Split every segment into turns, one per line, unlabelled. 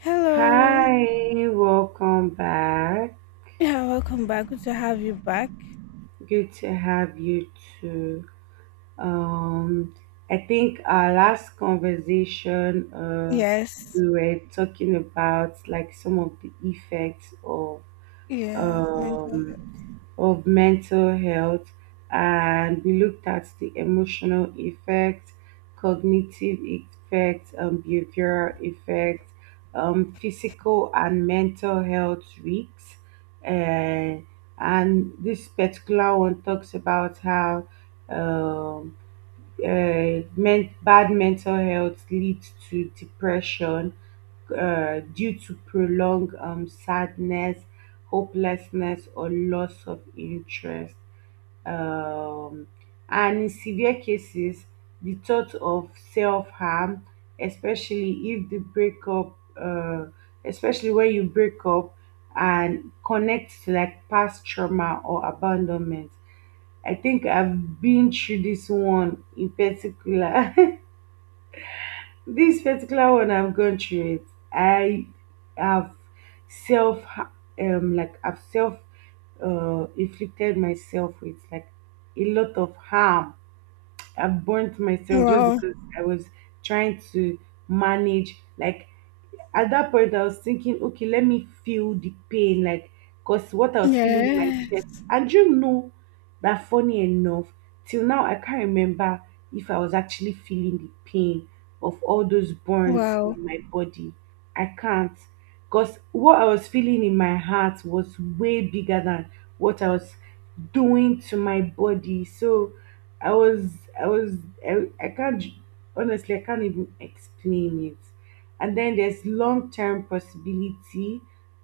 Hello.
Hi, welcome back.
Yeah, welcome back. Good to have you back.
Good to have you too. Um, I think our last conversation,
Yes.
we were talking about like some of the effects of
Yeah, mental health.
um of mental health, and we looked at the emotional effect, cognitive effect, behavioral effect, physical and mental health risks. Uh, and this particular one talks about how um, bad mental health leads to depression due to prolonged sadness, hopelessness, or loss of interest. Um, and in severe cases, the thought of self harm, especially if the breakup, especially when you break up and connect to like past trauma or abandonment. I think I've been through this one in particular. This particular one, I've gone through it. I have self, self, inflicted myself with like a lot of harm. I've burnt myself just
Wow.
because I was trying to manage. Like at that point, I was thinking, okay, let me feel the pain, like because what I was feeling in my
Yes.
chest. And you know that funny enough, till now I can't remember if I was actually feeling the pain of all those burns
Wow.
on my body. I can't. Because what I was feeling in my heart was way bigger than what I was doing to my body, so i was i was I can't, honestly I can't even explain it. And then there's long-term possibility,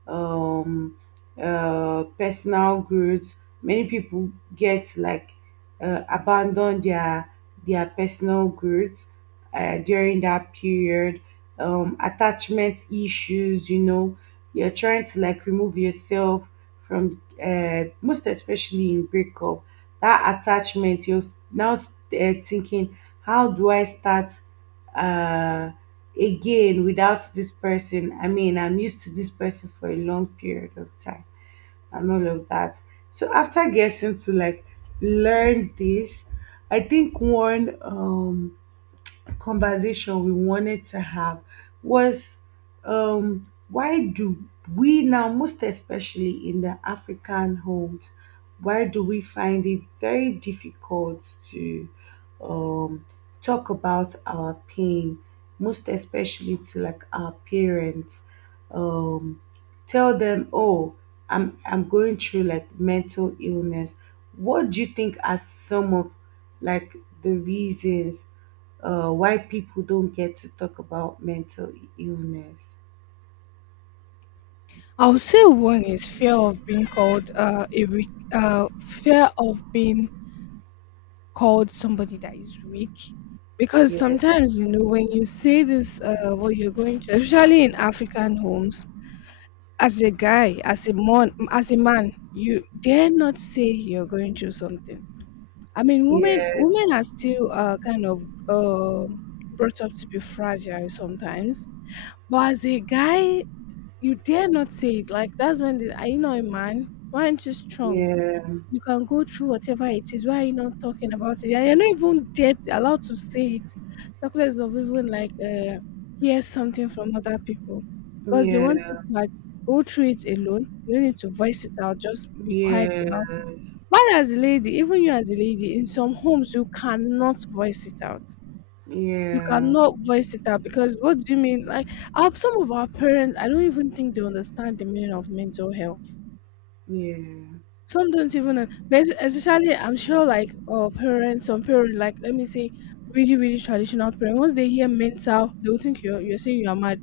um personal growth. Many people get like, abandon their personal growth during that period. Attachment issues, you're trying to like remove yourself from, most especially in breakup. That attachment, you're now thinking, how do I start? Uh, Again without this person. I mean, I'm used to this person for a long period of time and all of that. So after getting to like learn this, I think one conversation we wanted to have was, why do we now, most especially in the African homes, why do we find it very difficult to, um, talk about our pain, most especially to like our parents? Um, Tell them, oh, I'm going through like mental illness. What do you think are some of like the reasons why people don't get to talk about mental illness?
I would say one is fear of being called a weak, fear of being called somebody that is weak. Because
Yeah,
sometimes, you know, when you say this, what you're going to, especially in African homes, as a guy, as a man, you dare not say you're going through something. I mean, women
yes,
are still kind of um brought up to be fragile sometimes. But as a guy, you dare not say it. Like that's when the, are you not a man? Why aren't you strong?
yeah,
You can go through whatever it is. Why are you not talking about it? Yeah. You're not even dare allowed to say it. Talk less of even like, hear something from other people because they want you
yeah,
to like go through it alone. You don't need to voice it out. Just be quiet
yes,
about. Why as a lady, even you as a lady, in some homes you cannot voice it out. You
yeah,
cannot voice it out. Because what do you mean? Like our, some of our parents, I don't even think they understand the meaning of mental health.
yeah,
Some don't even, but especially, I'm sure like our parents, some parents, like let me say really really traditional parents. Once they hear mental, they will think you're saying you're mad,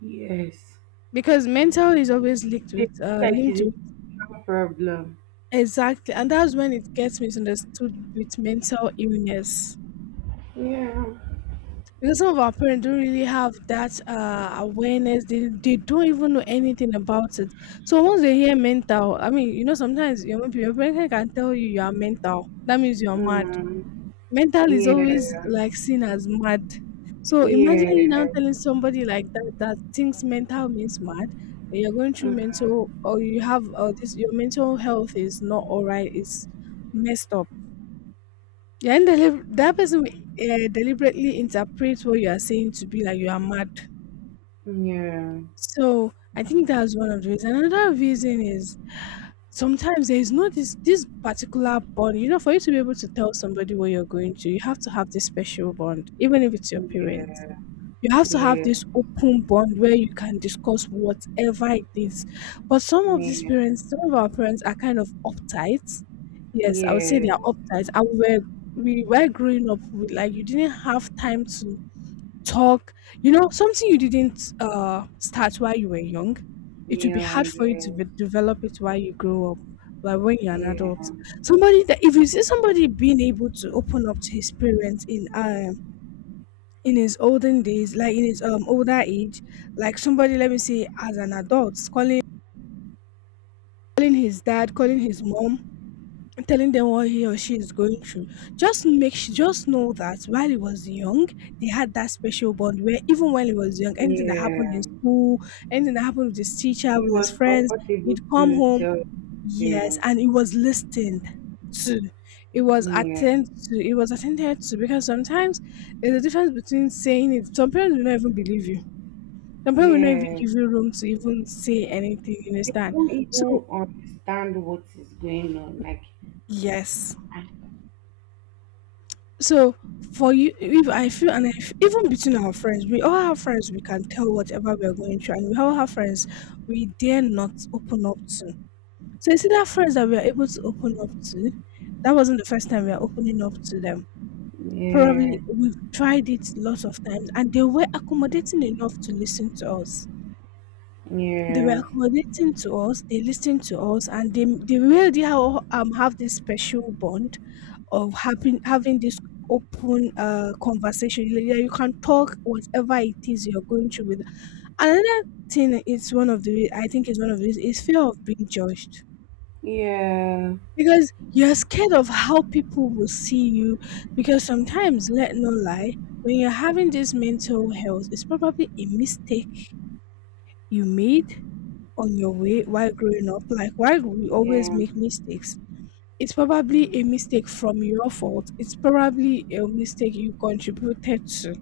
yes.
because mental is always linked
They
with,
feel like
linked
it's
with,
a problem.
exactly, and that's when it gets misunderstood with mental illness.
Yeah,
Because some of our parents don't really have that awareness. They don't even know anything about it. So once they hear mental, I mean, you know, sometimes your, your parent can tell you you are mental, that means you are mad.
mm,
Mental is always
yeah,
like seen as mad. So imagine you now
yeah,
telling somebody like that, that thinks mental means mad, that you're going through
mm,
mental, or you have this, your mental health is not all right, it's messed up. Yeah, and that person will deliberately interprets what you are saying to be like you are mad.
yeah, yeah,
So I think that's one of the reasons. Another reason is sometimes there is no this particular bond. You know, for you to be able to tell somebody what you're going to, you have to have this special bond, even if it's your parents. You have to
yeah, yeah, yeah,
have
yeah, yeah.
this open bond where you can discuss whatever it is. But some of these parents, some of our parents are kind of uptight. Yes, I would say they are uptight. And we were growing up with, like, you didn't have time to talk. You know, something you didn't start while you were young, it would be hard for you to be, develop it while you grow up. Like when you're an adult, somebody that, if you see somebody being able to open up to his parents in, in his olden days, like in his, older age, like somebody, let me say, as an adult, calling his dad, calling his mom, telling them what he or she is going through. Just just know that while he was young, they had that special bond where even when he was young,
Yeah,
anything that happened
yeah.
in school, anything that happened with his teacher,
It
with his
was
friends, he'd
comfortable
come
to
home,
tell
yes,
parents.
and it was listened to. It was
Yeah,
attended to. It was attended to, because sometimes there's a difference between saying it. Some parents will not even believe you. Sometimes we not even
yeah.
give you room to even say anything, you
They
understand?
don't
So
even understand what is going on. Like,
yes. So for you, if I feel, and I f even between our friends, we all have friends we can tell whatever we are going through, and we all have friends we dare not open up to. So you see that friends that we are able to open up to, that wasn't the first time we are opening up to them.
yeah,
Probably we've tried it lots of times and they were accommodating enough to listen to us. They were
yeah,
accommodating to us, they listened to us, and they really have this special bond of having this open conversation. Like, yeah, you can talk whatever it is you're going through with. Another thing is, one of the I think, is one of these is fear of being judged,
yeah,
because you're scared of how people will see you. Because sometimes, let no lie, when you're having this mental health, it's probably a mistake you made on your way while growing up. Like, why do we always
yeah,
make mistakes? It's probably a mistake from your fault. It's probably a mistake you contributed to.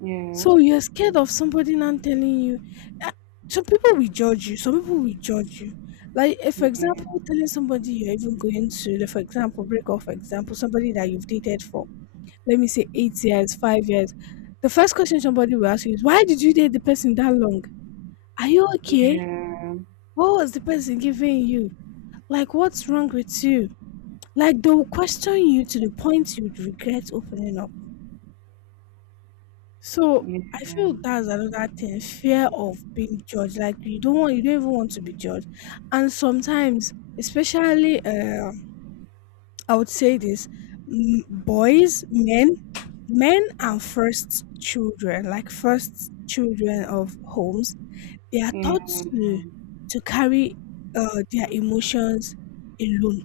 yeah.
So you're scared of somebody not telling you. Ah, some people will judge you. Some people will judge you. Like, if, for
Yeah, yeah,
example, telling somebody you're even going to, like, for example, break off, for example, somebody that you've dated for, let me say 8 years, 5 years, the first question somebody will ask you is, why did you date the person that long? Are you
yeah,
okay?
yeah,
What was the person giving you? Like, what's wrong with you? Like, they'll question you to the point you'd regret opening up. So,
yeah, yeah,
I feel that's another thing, fear of being judged. Like, you don't want, you don't even want to be judged. And sometimes, especially, I would say this, boys, men, men and first children, like, first children of homes. They are
yeah,
taught
yeah,
to carry their emotions alone.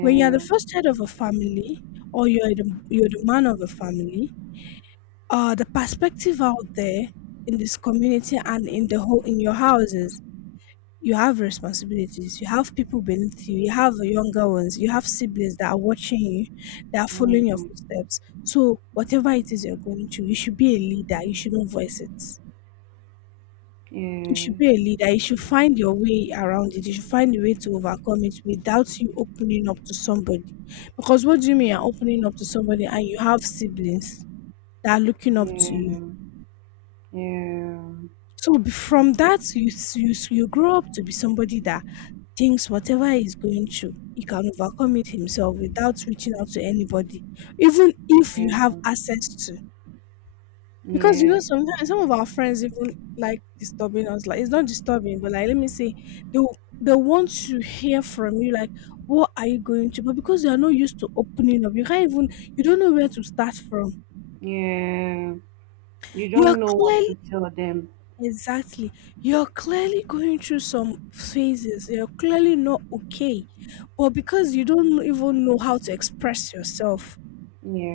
When you are the first head of a family, or you're the man of a family, the perspective out there in this community and in the whole, in your houses, you have responsibilities. You have people beneath you. You have younger ones. You have siblings that are watching you, that are following your footsteps. So whatever it is you're going through, you should be a leader. You shouldn't voice it. You should be a leader. You should find your way around it. You should find a way to overcome it without you opening up to somebody. Because what do you mean, you're opening up to somebody and you have siblings that are looking up to you? So from that, you you you grow up to be somebody that thinks whatever he's going through, he can overcome it himself without reaching out to anybody, even if you have access to. Because, you
yeah,
know, sometimes some of our friends even like disturbing us. Like, it's not disturbing, but like let me say, they want to hear from you. Like, what are you going to? But because you are not used to opening up, you can't even. You don't know where to start from.
yeah, yeah. You
You're
don't know what
clearly
to tell them.
exactly. You're clearly going through some phases. You're clearly not okay, but because you don't even know how to express yourself,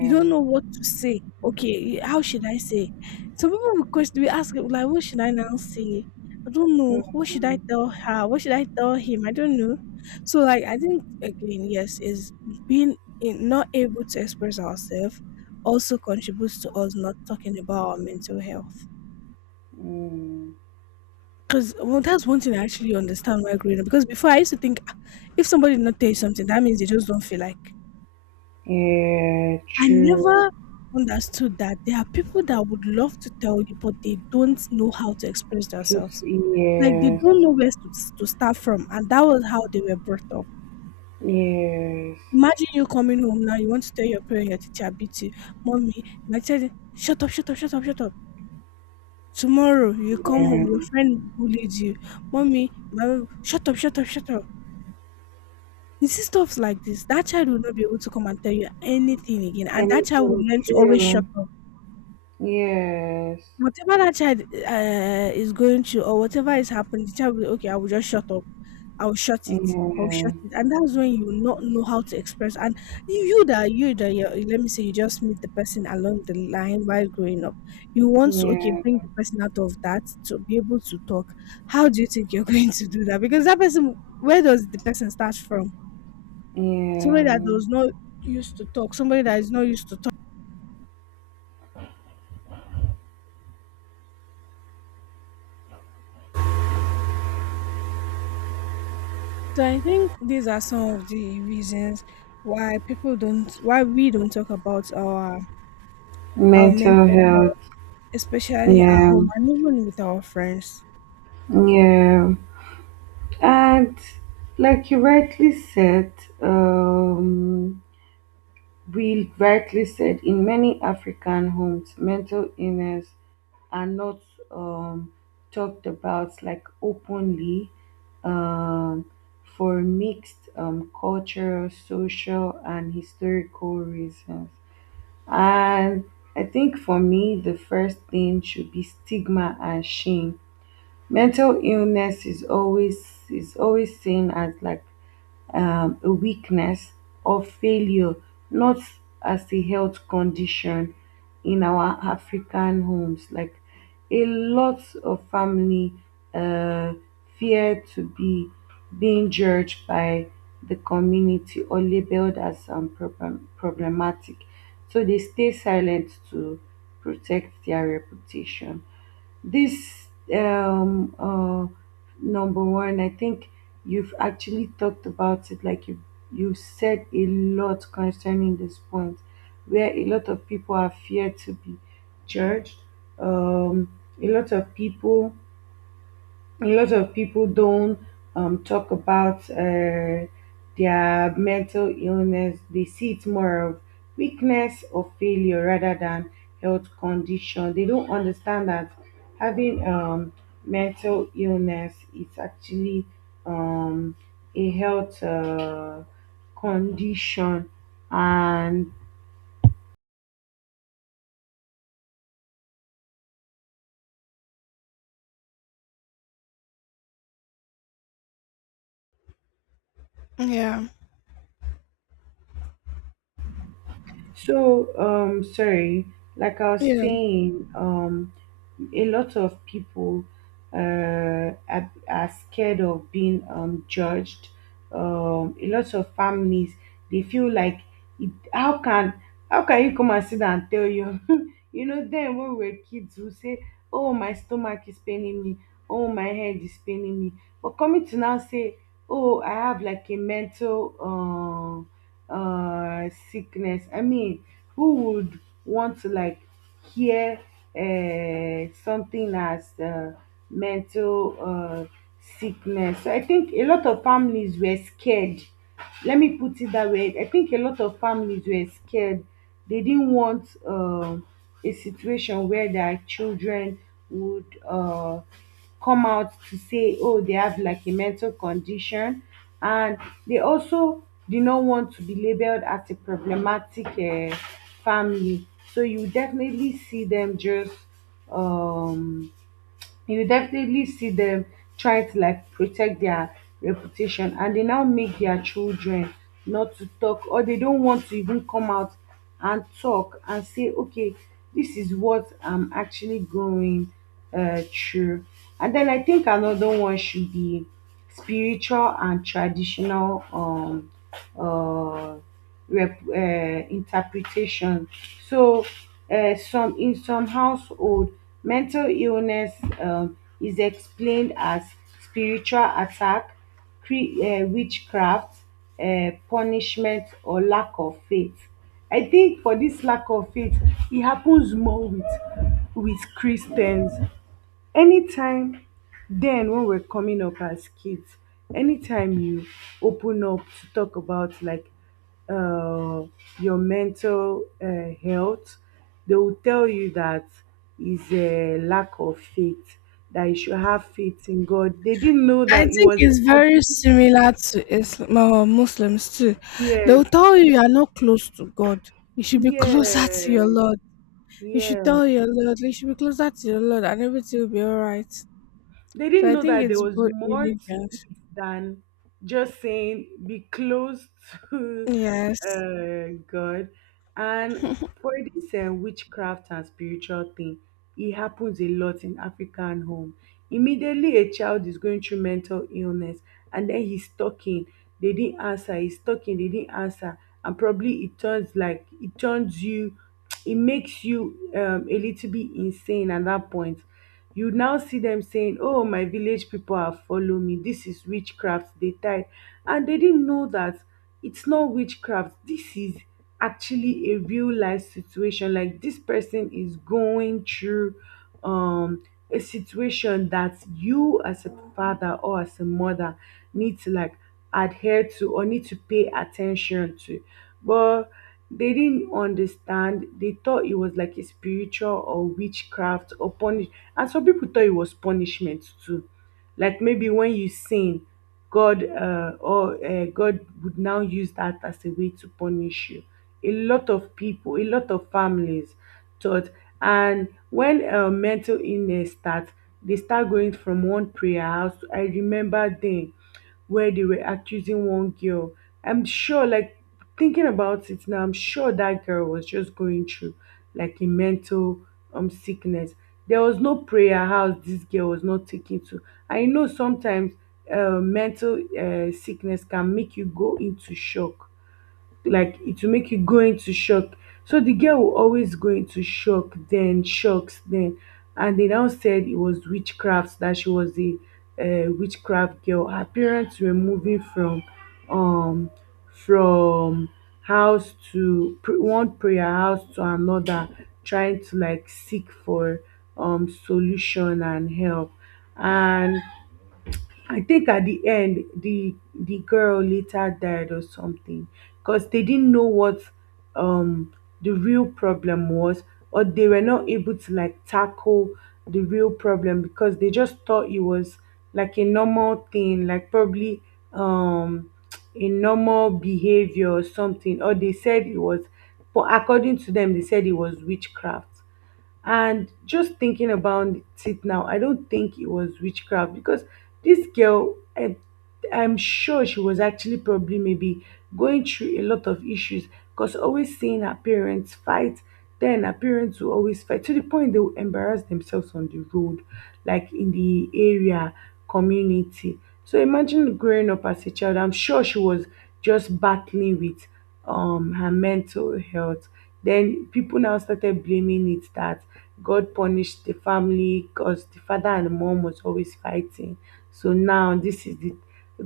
you don't know what to say. Okay, how should I say? Some people will question, we ask like, what should I now say? I don't know. What should I
Mm,
tell her? What should I tell him? I don't know. So like, I think again, yes, is being in, not able to express ourselves also contributes to us not talking about our mental health.
mm.
Because, well, that's one thing I actually understand why growing up. Because before I used to think, "Ah, if somebody did not tell you something, that means they just don't feel like."
Yeah,
I
true.
never understood that there are people that would love to tell you, but they don't know how to express
Just
themselves. Like, they
yes,
don't know where to start from, and that was how they were brought up.
yes.
Imagine you coming home now, you want to tell your parent your teacher beat you, mommy. My child, shut up, shut up, shut up, shut up. Tomorrow you come home,
Yeah.
your friend bullied you, mommy. My, shut up, shut up, shut up. You see stuff like this. That child will not be able to come and tell you anything again, and that child will
Anything
learn to always shut
true.
up.
Yes,
Whatever that child is going to, or whatever is happening, the child will be, okay, I will just shut up. I will shut it. I will shut
yeah,
it. And that's when you will not know how to express. And you, you, let me say, you just meet the person along the line while growing up. You want to, okay,
yeah,
bring the person out of that to be able to talk. How do you think you're going to do that? Because that person, where does the person start from? Somebody that
yeah.
does not used to talk, somebody that is not used to— So I think these are some of the reasons why people don't, why we don't talk about our
Mental
mental
health.
health, especially at
Yeah,
home and even with our friends.
yeah. And like you rightly said, um, we rightly said in many African homes, mental illness are not, um, talked about like openly, um, for mixed cultural, social, and historical reasons. And I think for me, the first thing should be stigma and shame. Mental illness is always seen as like, a weakness or failure, not as a health condition in our African homes. Like a lot of family uh, fear to be being judged by the community or labeled as problem, problematic. So they stay silent to protect their reputation. This, um, uh, number one, I think you've actually talked about it. Like you said a lot concerning this point, where a lot of people are feared to be judged. A lot of people don't, talk about their mental illness. They see it more of weakness or failure rather than health condition. They don't understand that having, mental illness is actually, um, a health condition, and
Yeah,
So, sorry, like I was
yeah.
saying, a lot of people uh, are scared of being judged. A lot of families, they feel like it, how can you come and sit and tell you? You know, then when we were kids we say, oh my stomach is paining me, oh my head is paining me, but coming to now say, oh I have like a mental sickness. I mean, who would want to like hear something as mental sickness? So I think a lot of families were scared. Let me put it that way. I think a lot of families were scared. They didn't want a situation where their children would come out to say, oh, they have like a mental condition, and they also did not want to be labeled as a problematic family. So you definitely see them just um you will definitely see them trying to like protect their reputation, and they now make their children not to talk, or they don't want to even come out and talk and say, okay, this is what I'm actually going through. And then I think another one should be spiritual and traditional, uh, interpretation. So some in some household, mental illness, is explained as spiritual attack, witchcraft, punishment, or lack of faith. I think for this lack of faith, it happens more with Christians. Anytime, then when we're coming up as kids, anytime you open up to talk about like, uh, your mental health, they will tell you that is a lack of faith, that you should have faith in God. They didn't know
I
that it
think
was.
it's very similar to Islam, Muslims too. They'll
Yes,
tell you you are not close to God. You should be closer to your
yes,
Lord. You should
yeah.
tell your Lord. You should be closer to your Lord, and everything will be all right.
They
So
didn't
I
know
think
that there
it's
was
both
more
religions.
than just saying be close to,
Yes.
God. And for this, witchcraft and spiritual thing, it happens a lot in African home. Immediately a child is going through mental illness, and then he's talking. They didn't answer. He's talking. They didn't answer, and probably it turns, like it turns you. It makes you, a little bit insane. At that point, you now see them saying, oh, my village people have follow me, this is witchcraft, they tied. And they didn't know that it's not witchcraft, this is actually a real life situation. Like, this person is going through, um a situation that you as a father or as a mother need to like adhere to or need to pay attention to. But they didn't understand, they thought it was like a spiritual or witchcraft or punishment. And some people thought it was punishment too. Like maybe when you sin, God or God would now use that as a way to punish you. A lot of people, a lot of families thought. And when mental illness starts, they start going from one prayer house. I remember then where they were accusing one girl. I'm sure, like, thinking about it now, I'm sure that girl was just going through like a mental sickness. There was no prayer house this girl was not taken to. I know sometimes, mental sickness can make you go into shock, like it will make you go into shock. So the girl will always go into shock, then shocks, then. And they now said it was witchcraft, that she was a witchcraft girl. Her parents were moving from, um from one prayer house to another, trying to like seek for solution and help. And I think at the end, the girl later died or something, because they didn't know what um the real problem was, or they were not able to like tackle the real problem, because they just thought it was like a normal thing, like probably um a normal behavior or something, or they said it was, but according to them, they said it was witchcraft. And just thinking about it now, I don't think it was witchcraft, because this girl, I'm sure she was actually probably maybe going through a lot of issues, because always seeing her parents fight. Then her parents will always fight to the point they will embarrass themselves on the road, like in the area, community. So imagine growing up as a child, I'm sure she was just battling with her mental health. Then people now started blaming it that God punished the family because the father and the mom was always fighting. So now this is the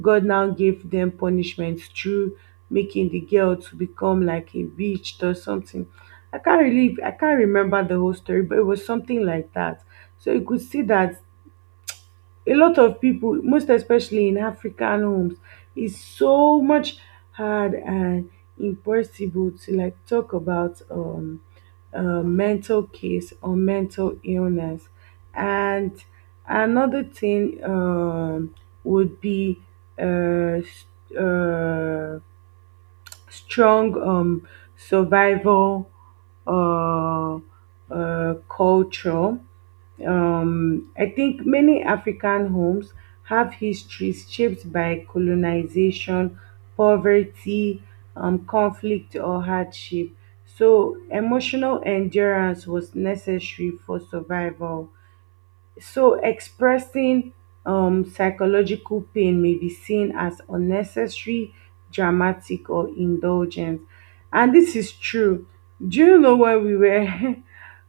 God now gave them punishment through making the girl to become like a witch or something. I can't really, I can't remember the whole story, but it was something like that. So you could see that a lot of people, most especially in African homes, it's so much hard and impossible to like talk about, mental case or mental illness. And another thing, would be, uh, s- uh, strong, survival, uh, culture. I think many African homes have histories shaped by colonization, poverty, conflict, or hardship. So, emotional endurance was necessary for survival. So, expressing psychological pain may be seen as unnecessary, dramatic, or indulgent. And this is true. Do you know, when we were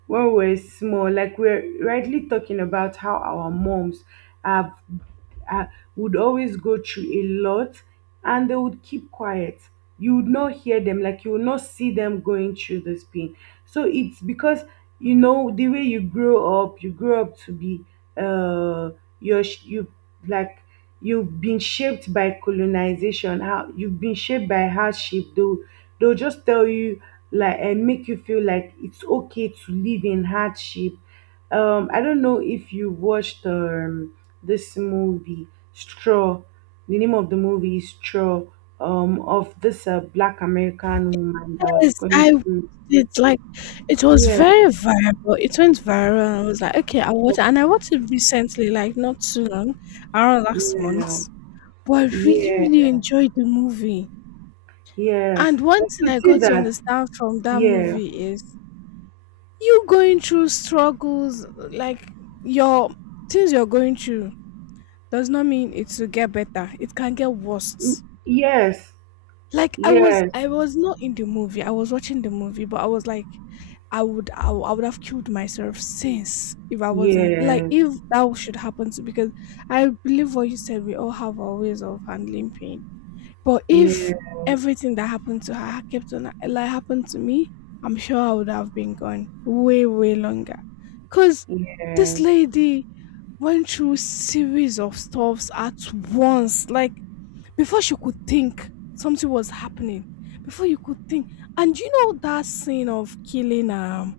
when we were small, like we're rightly talking about how our moms have uh, would always go through a lot, and they would keep quiet. You would not hear them, like you would not see them going through this pain. So it's because, you know, the way you grow up to be uh you, like, you've been shaped by colonization, how you've been shaped by hardship. They'll just tell you, like, and make you feel like it's okay to live in hardship. I don't know if you watched this movie Straw. The name of the movie is Straw, of this black American woman that was
Yes,
going
I watched
through.
it, like, it was
Yeah.
very viral. It went viral, and I was like, "Okay, I'll watch it." And I watched it recently, like not too long, around last
Yeah,
month. But I really,
yeah,
really enjoyed the movie.
yeah.
And
So
one thing
to
I
see
got to
that,
understand from that
yeah,
movie is you going through struggles, like your things you're going through, does not mean it will get better. It can get
mm,
worse.
yes,
Like i was
yes,
i was not in the movie, I was watching the movie, but I was like, I would have killed myself since, if I wasn't, like,
yes,
if that should happen to, because I believe what you said, we all have our ways of handling pain. But if
yeah,
everything that happened to her kept on, like, happened to me, I'm sure I would have been gone way way longer, because this
yes,
lady went through series of stuffs at once, like before she could think something was happening, before you could think. And you know that scene of killing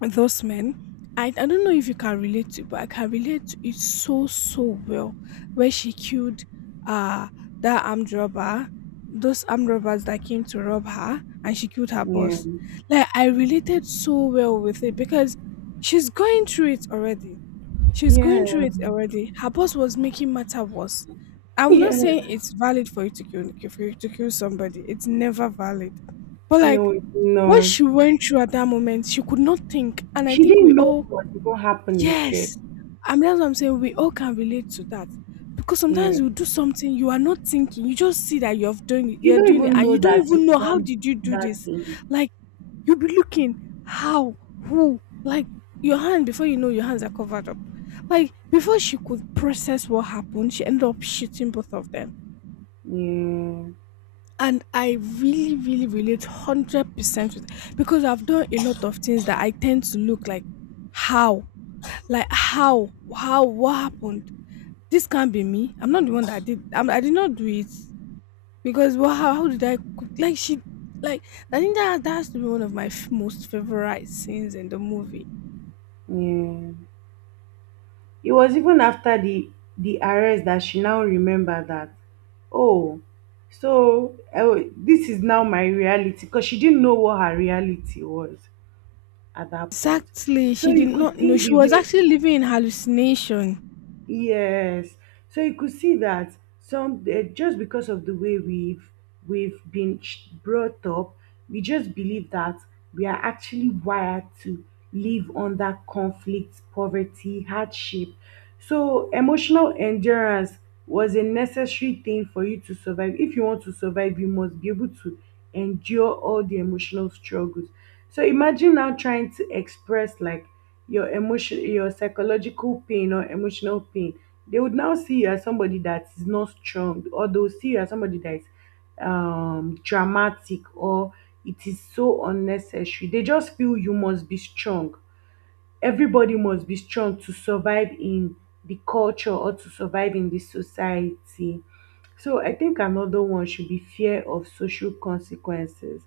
those men, I don't know if you can relate to, but I can relate to it so so well, where she killed uh that armed robber, those armed robbers that came to rob her, and she killed her
yeah,
boss. Like I related so well with it because she's going through it already. She's going through
yeah,
it already. Her boss was making matter worse. I'm not
yeah.
saying it's valid for you to kill somebody. It's never valid. But like
No,
what
no.
she went through at that moment, she could not think. And I
She
think we
didn't know
all—
what even happened itself.
Yes, I mean that's what I'm saying. We all can relate to that because sometimes
Yeah,
you do something you are not thinking. You just see that you have done it,
you
you're
don't
doing it,
even
and
know
you don't
that
even
you've
know how
done
did you do
that
this.
thing.
Like you'll be looking, how, who, like your hand, before you know your hands are covered up. Like before she could process what happened, she ended up shooting both of them.
Yeah,
And I really, really relate 100% with, because I've done a lot of things that I tend to look like, how, like how? How? What happened? This can't be me. I'm not the one that did. I did not do it because, well, how did I cook? Like she, like, I think that that's to be one of my most favorite scenes in the movie.
yeah. It was even after the arrest that she now remembered that, oh, so, this is now my reality, because she didn't know what her reality was at that point.
Exactly,
So
she did
you could
not know,
see
she
the
was
way.
actually living in hallucination.
Yes. So you could see that, just because of the way we've been brought up, we just believe that we are actually wired to live under conflict, poverty, hardship. So emotional endurance was a necessary thing for you to survive. If you want to survive, you must be able to endure all the emotional struggles. So imagine now trying to express, like, your emotion, your psychological pain or emotional pain, they would now see you as somebody that is not strong, or they'll see you as somebody that is dramatic, or it is so unnecessary. They just feel you must be strong. Everybody must be strong to survive in the culture or to survive in the society. So I think another one should be fear of social consequences.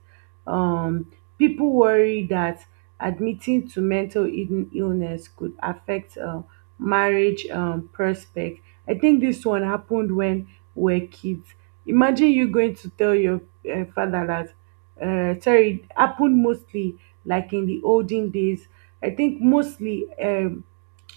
Um, people worry that admitting to mental illness could affect marriage prospect. I think this one happened when we are kids. Imagine you going to tell your father that, sorry, it happened mostly like in the olden days. I think mostly,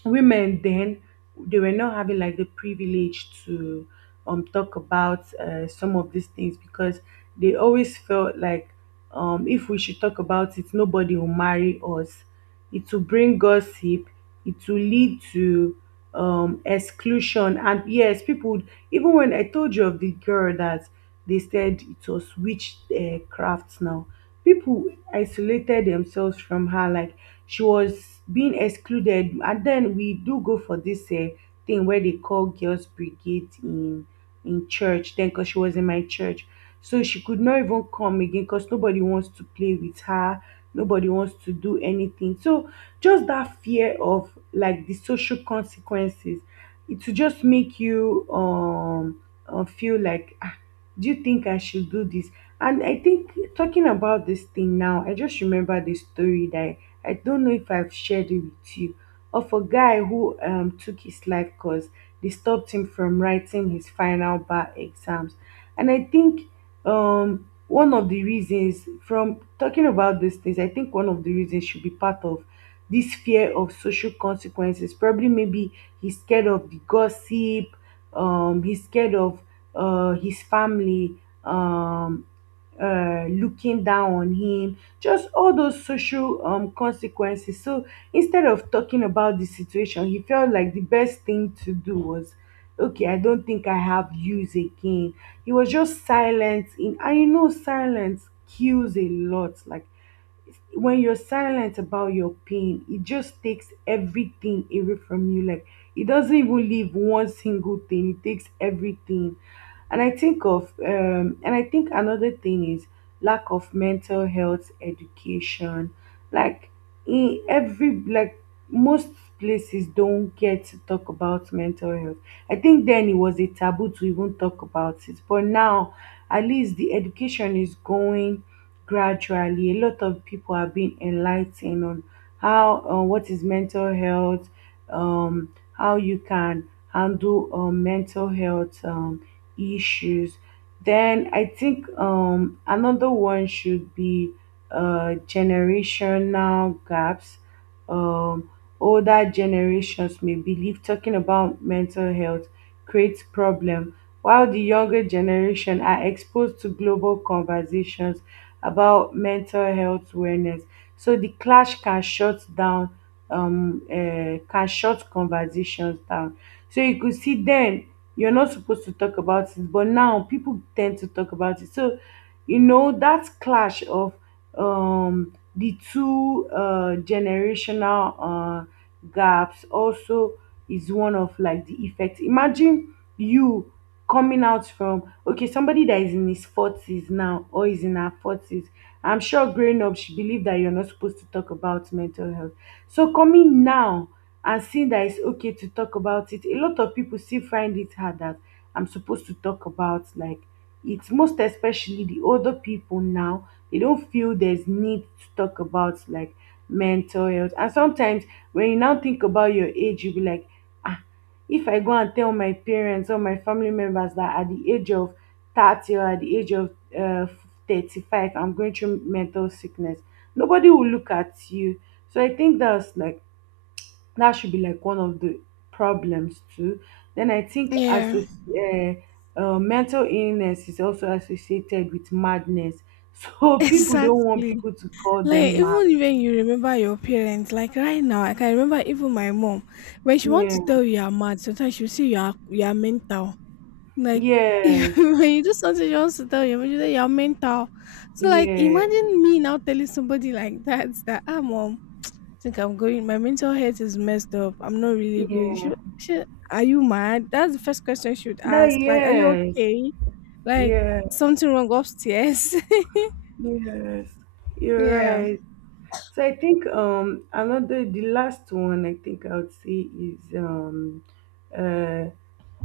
women then, they were not having, like, the privilege to talk about some of these things, because they always felt like, if we should talk about it, nobody will marry us, it will bring gossip, it will lead to exclusion. And yes, people would. Even when I told you of the girl that they said it was witchcraft, craft now, people isolated themselves from her, like she was being excluded. And then we do go for this thing where they call girls brigade in church then, because she was in my church, so she could not even come again, because nobody wants to play with her, nobody wants to do anything. So just that fear of, like, the social consequences, it will just make you feel like, ah, do you think I should do this? And I think, talking about this thing now, I just remember the story that, I don't know if I've shared it with you, of a guy who took his life, because they stopped him from writing his final bar exams. And I think, one of the reasons from talking about these things, I think one of the reasons should be part of this fear of social consequences. Probably, maybe he's scared of the gossip, he's scared of his family um, looking down on him, just all those social consequences. So instead of talking about the situation, he felt like the best thing to do was, okay, I don't think I have use again. He was just silent in, and you know, silence kills a lot. Like, when you're silent about your pain, it just takes everything away from you. Like, it doesn't even leave one single thing. It takes everything. And I think another thing is lack of mental health education. Like, in every like most places don't get to talk about mental health. I think then it was a taboo to even talk about it. But now, at least the education is going gradually. A lot of people are being enlightened on how what is mental health, how you can handle mental health issues. Then I think another one should be generational gaps. Um older generations may believe talking about mental health creates problem, while the younger generation are exposed to global conversations about mental health awareness. So the clash can shut conversations down. So you could see, then you're not supposed to talk about it, but now people tend to talk about it. So you know that clash of the two generational gaps also is one of, like, the effects. Imagine you coming out from, okay, somebody that is in his 40s now or is in her 40s. I'm sure growing up she believed that you're not supposed to talk about mental health, so coming now and seeing that it's okay to talk about it, a lot of people still find it hard that, I'm supposed to talk about, like. It's most especially the older people now, they don't feel there's need to talk about, like, mental health. And sometimes when you now think about your age, you'll be like, ah, if I go and tell my parents or my family members that at the age of 30 or at the age of uh, 35, I'm going through mental sickness, nobody will look at you. So I think that's, like, that should be, like, one of the problems too. Then I think, as
Yeah.
mental illness is also associated with madness, so people don't want
Exactly.
people to call
Like
them mad.
even you remember your parents, like right now, I can remember even my mom. When she wants
Yeah.
to tell you you're mad, sometimes she'll say you are mental. Like if,
Yes.
when you do something you want to tell your mom, you say you're mental. So like
Yeah.
imagine me now telling somebody like that, that, ah, mom, I think I'm going, my mental health is messed up. I'm not really good.
Yeah,
She Are you mad? That's the first question she would
that.
ask. Like, are you
Yes.
okay? Like,
Yeah.
something wrong upstairs.
Yes, you're
Yeah.
right. So I think another the last one I think I would say is uh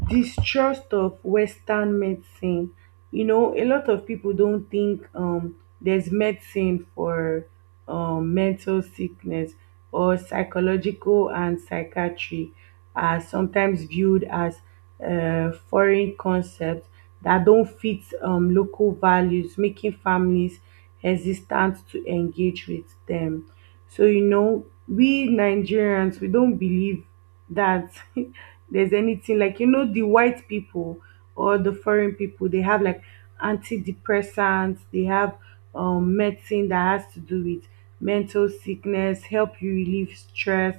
distrust of western medicine. You know, a lot of people don't think there's medicine for mental sickness, or psychological and psychiatry are sometimes viewed as foreign concepts that don't fit local values, making families hesitant to engage with them. So you know, we Nigerians, we don't believe that, there's anything. Like, you know, the white people or the foreign people, they have like antidepressants, they have medicine that has to do with mental sickness, help you relieve stress,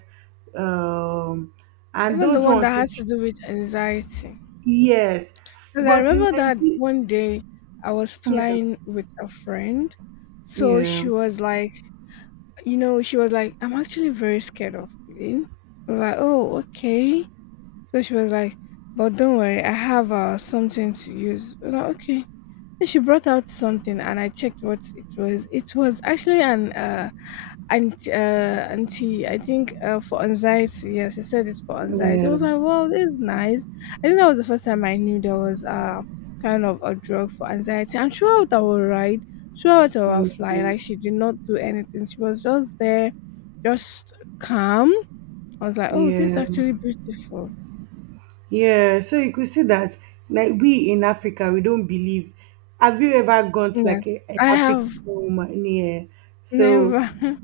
um and
Even the
those
one that
ones.
has to do with anxiety.
Yes.
Because I
But in
remember that
Nigeria.
one day I was
Yeah.
flying with a friend. So
Yeah.
she was like, you know, she was like, I'm actually very scared of plane. I was like, oh, okay. So she was like, but don't worry, I have something to use. I was like, okay. She brought out something and I checked what it was. It was actually an anti, anti, I think, for anxiety. Yes, she said it's for anxiety. I
Yeah.
was like, well, this is nice. I think that was the first time I knew there was kind of a drug for anxiety. And throughout our ride, throughout our flight,
Yeah,
like she did not do anything. She was just there, just calm. I was like, oh, this is
yeah.
actually beautiful.
Yeah, so you could see that, like, we in Africa we don't believe. Have you ever gone to,
Yes.
like, a
I have
African home? Yeah. So
never.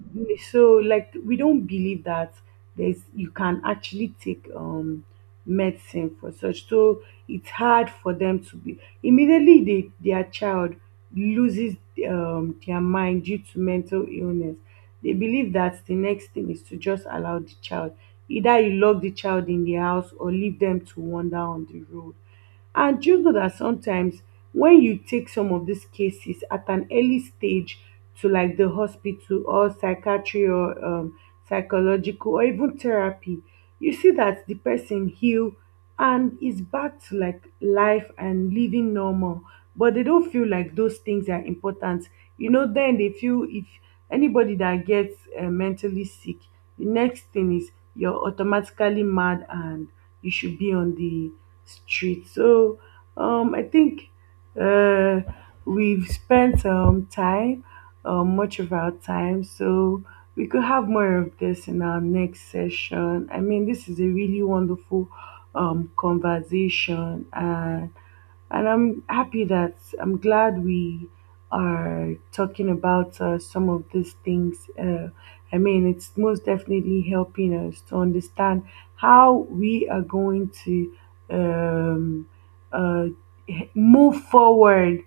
so like, we don't believe that there's you can actually take medicine for such. So it's hard for them to be, immediately their child loses their mind due to mental illness, they believe that the next thing is to just allow the child, either you lock the child in the house or leave them to wander on the road. And just know that sometimes when you take some of these cases at an early stage to, like, the hospital or psychiatry or psychological or even therapy, you see that the person heal and is back to, like, life and living normal. But they don't feel like those things are important. You know, then they feel if anybody that gets mentally sick, the next thing is you're automatically mad, and you should be on the street. So I think uh, we've spent much of our time, so we could have more of this in our next session. I mean, this is a really wonderful conversation, and I'm happy that I'm glad we are talking about some of these things. I mean, it's most definitely helping us to understand how we are going to um, uh, move forward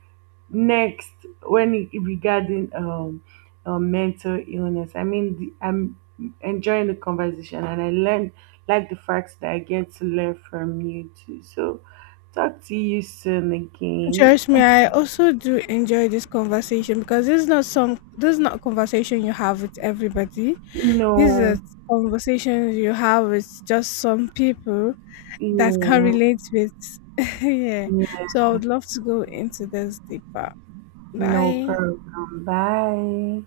next, regarding mental illness. I mean, I'm enjoying the conversation, and I learned, like, the facts that I get to learn from you too. So, talk to you soon again.
Trust me, I also do enjoy this conversation, because this is not a conversation you have with everybody. These are
No,
conversations you have with just some people that can
yeah,
relate with. Yeah.
yeah,
So I would love to go into this deeper.
no
Bye.
problem. Bye.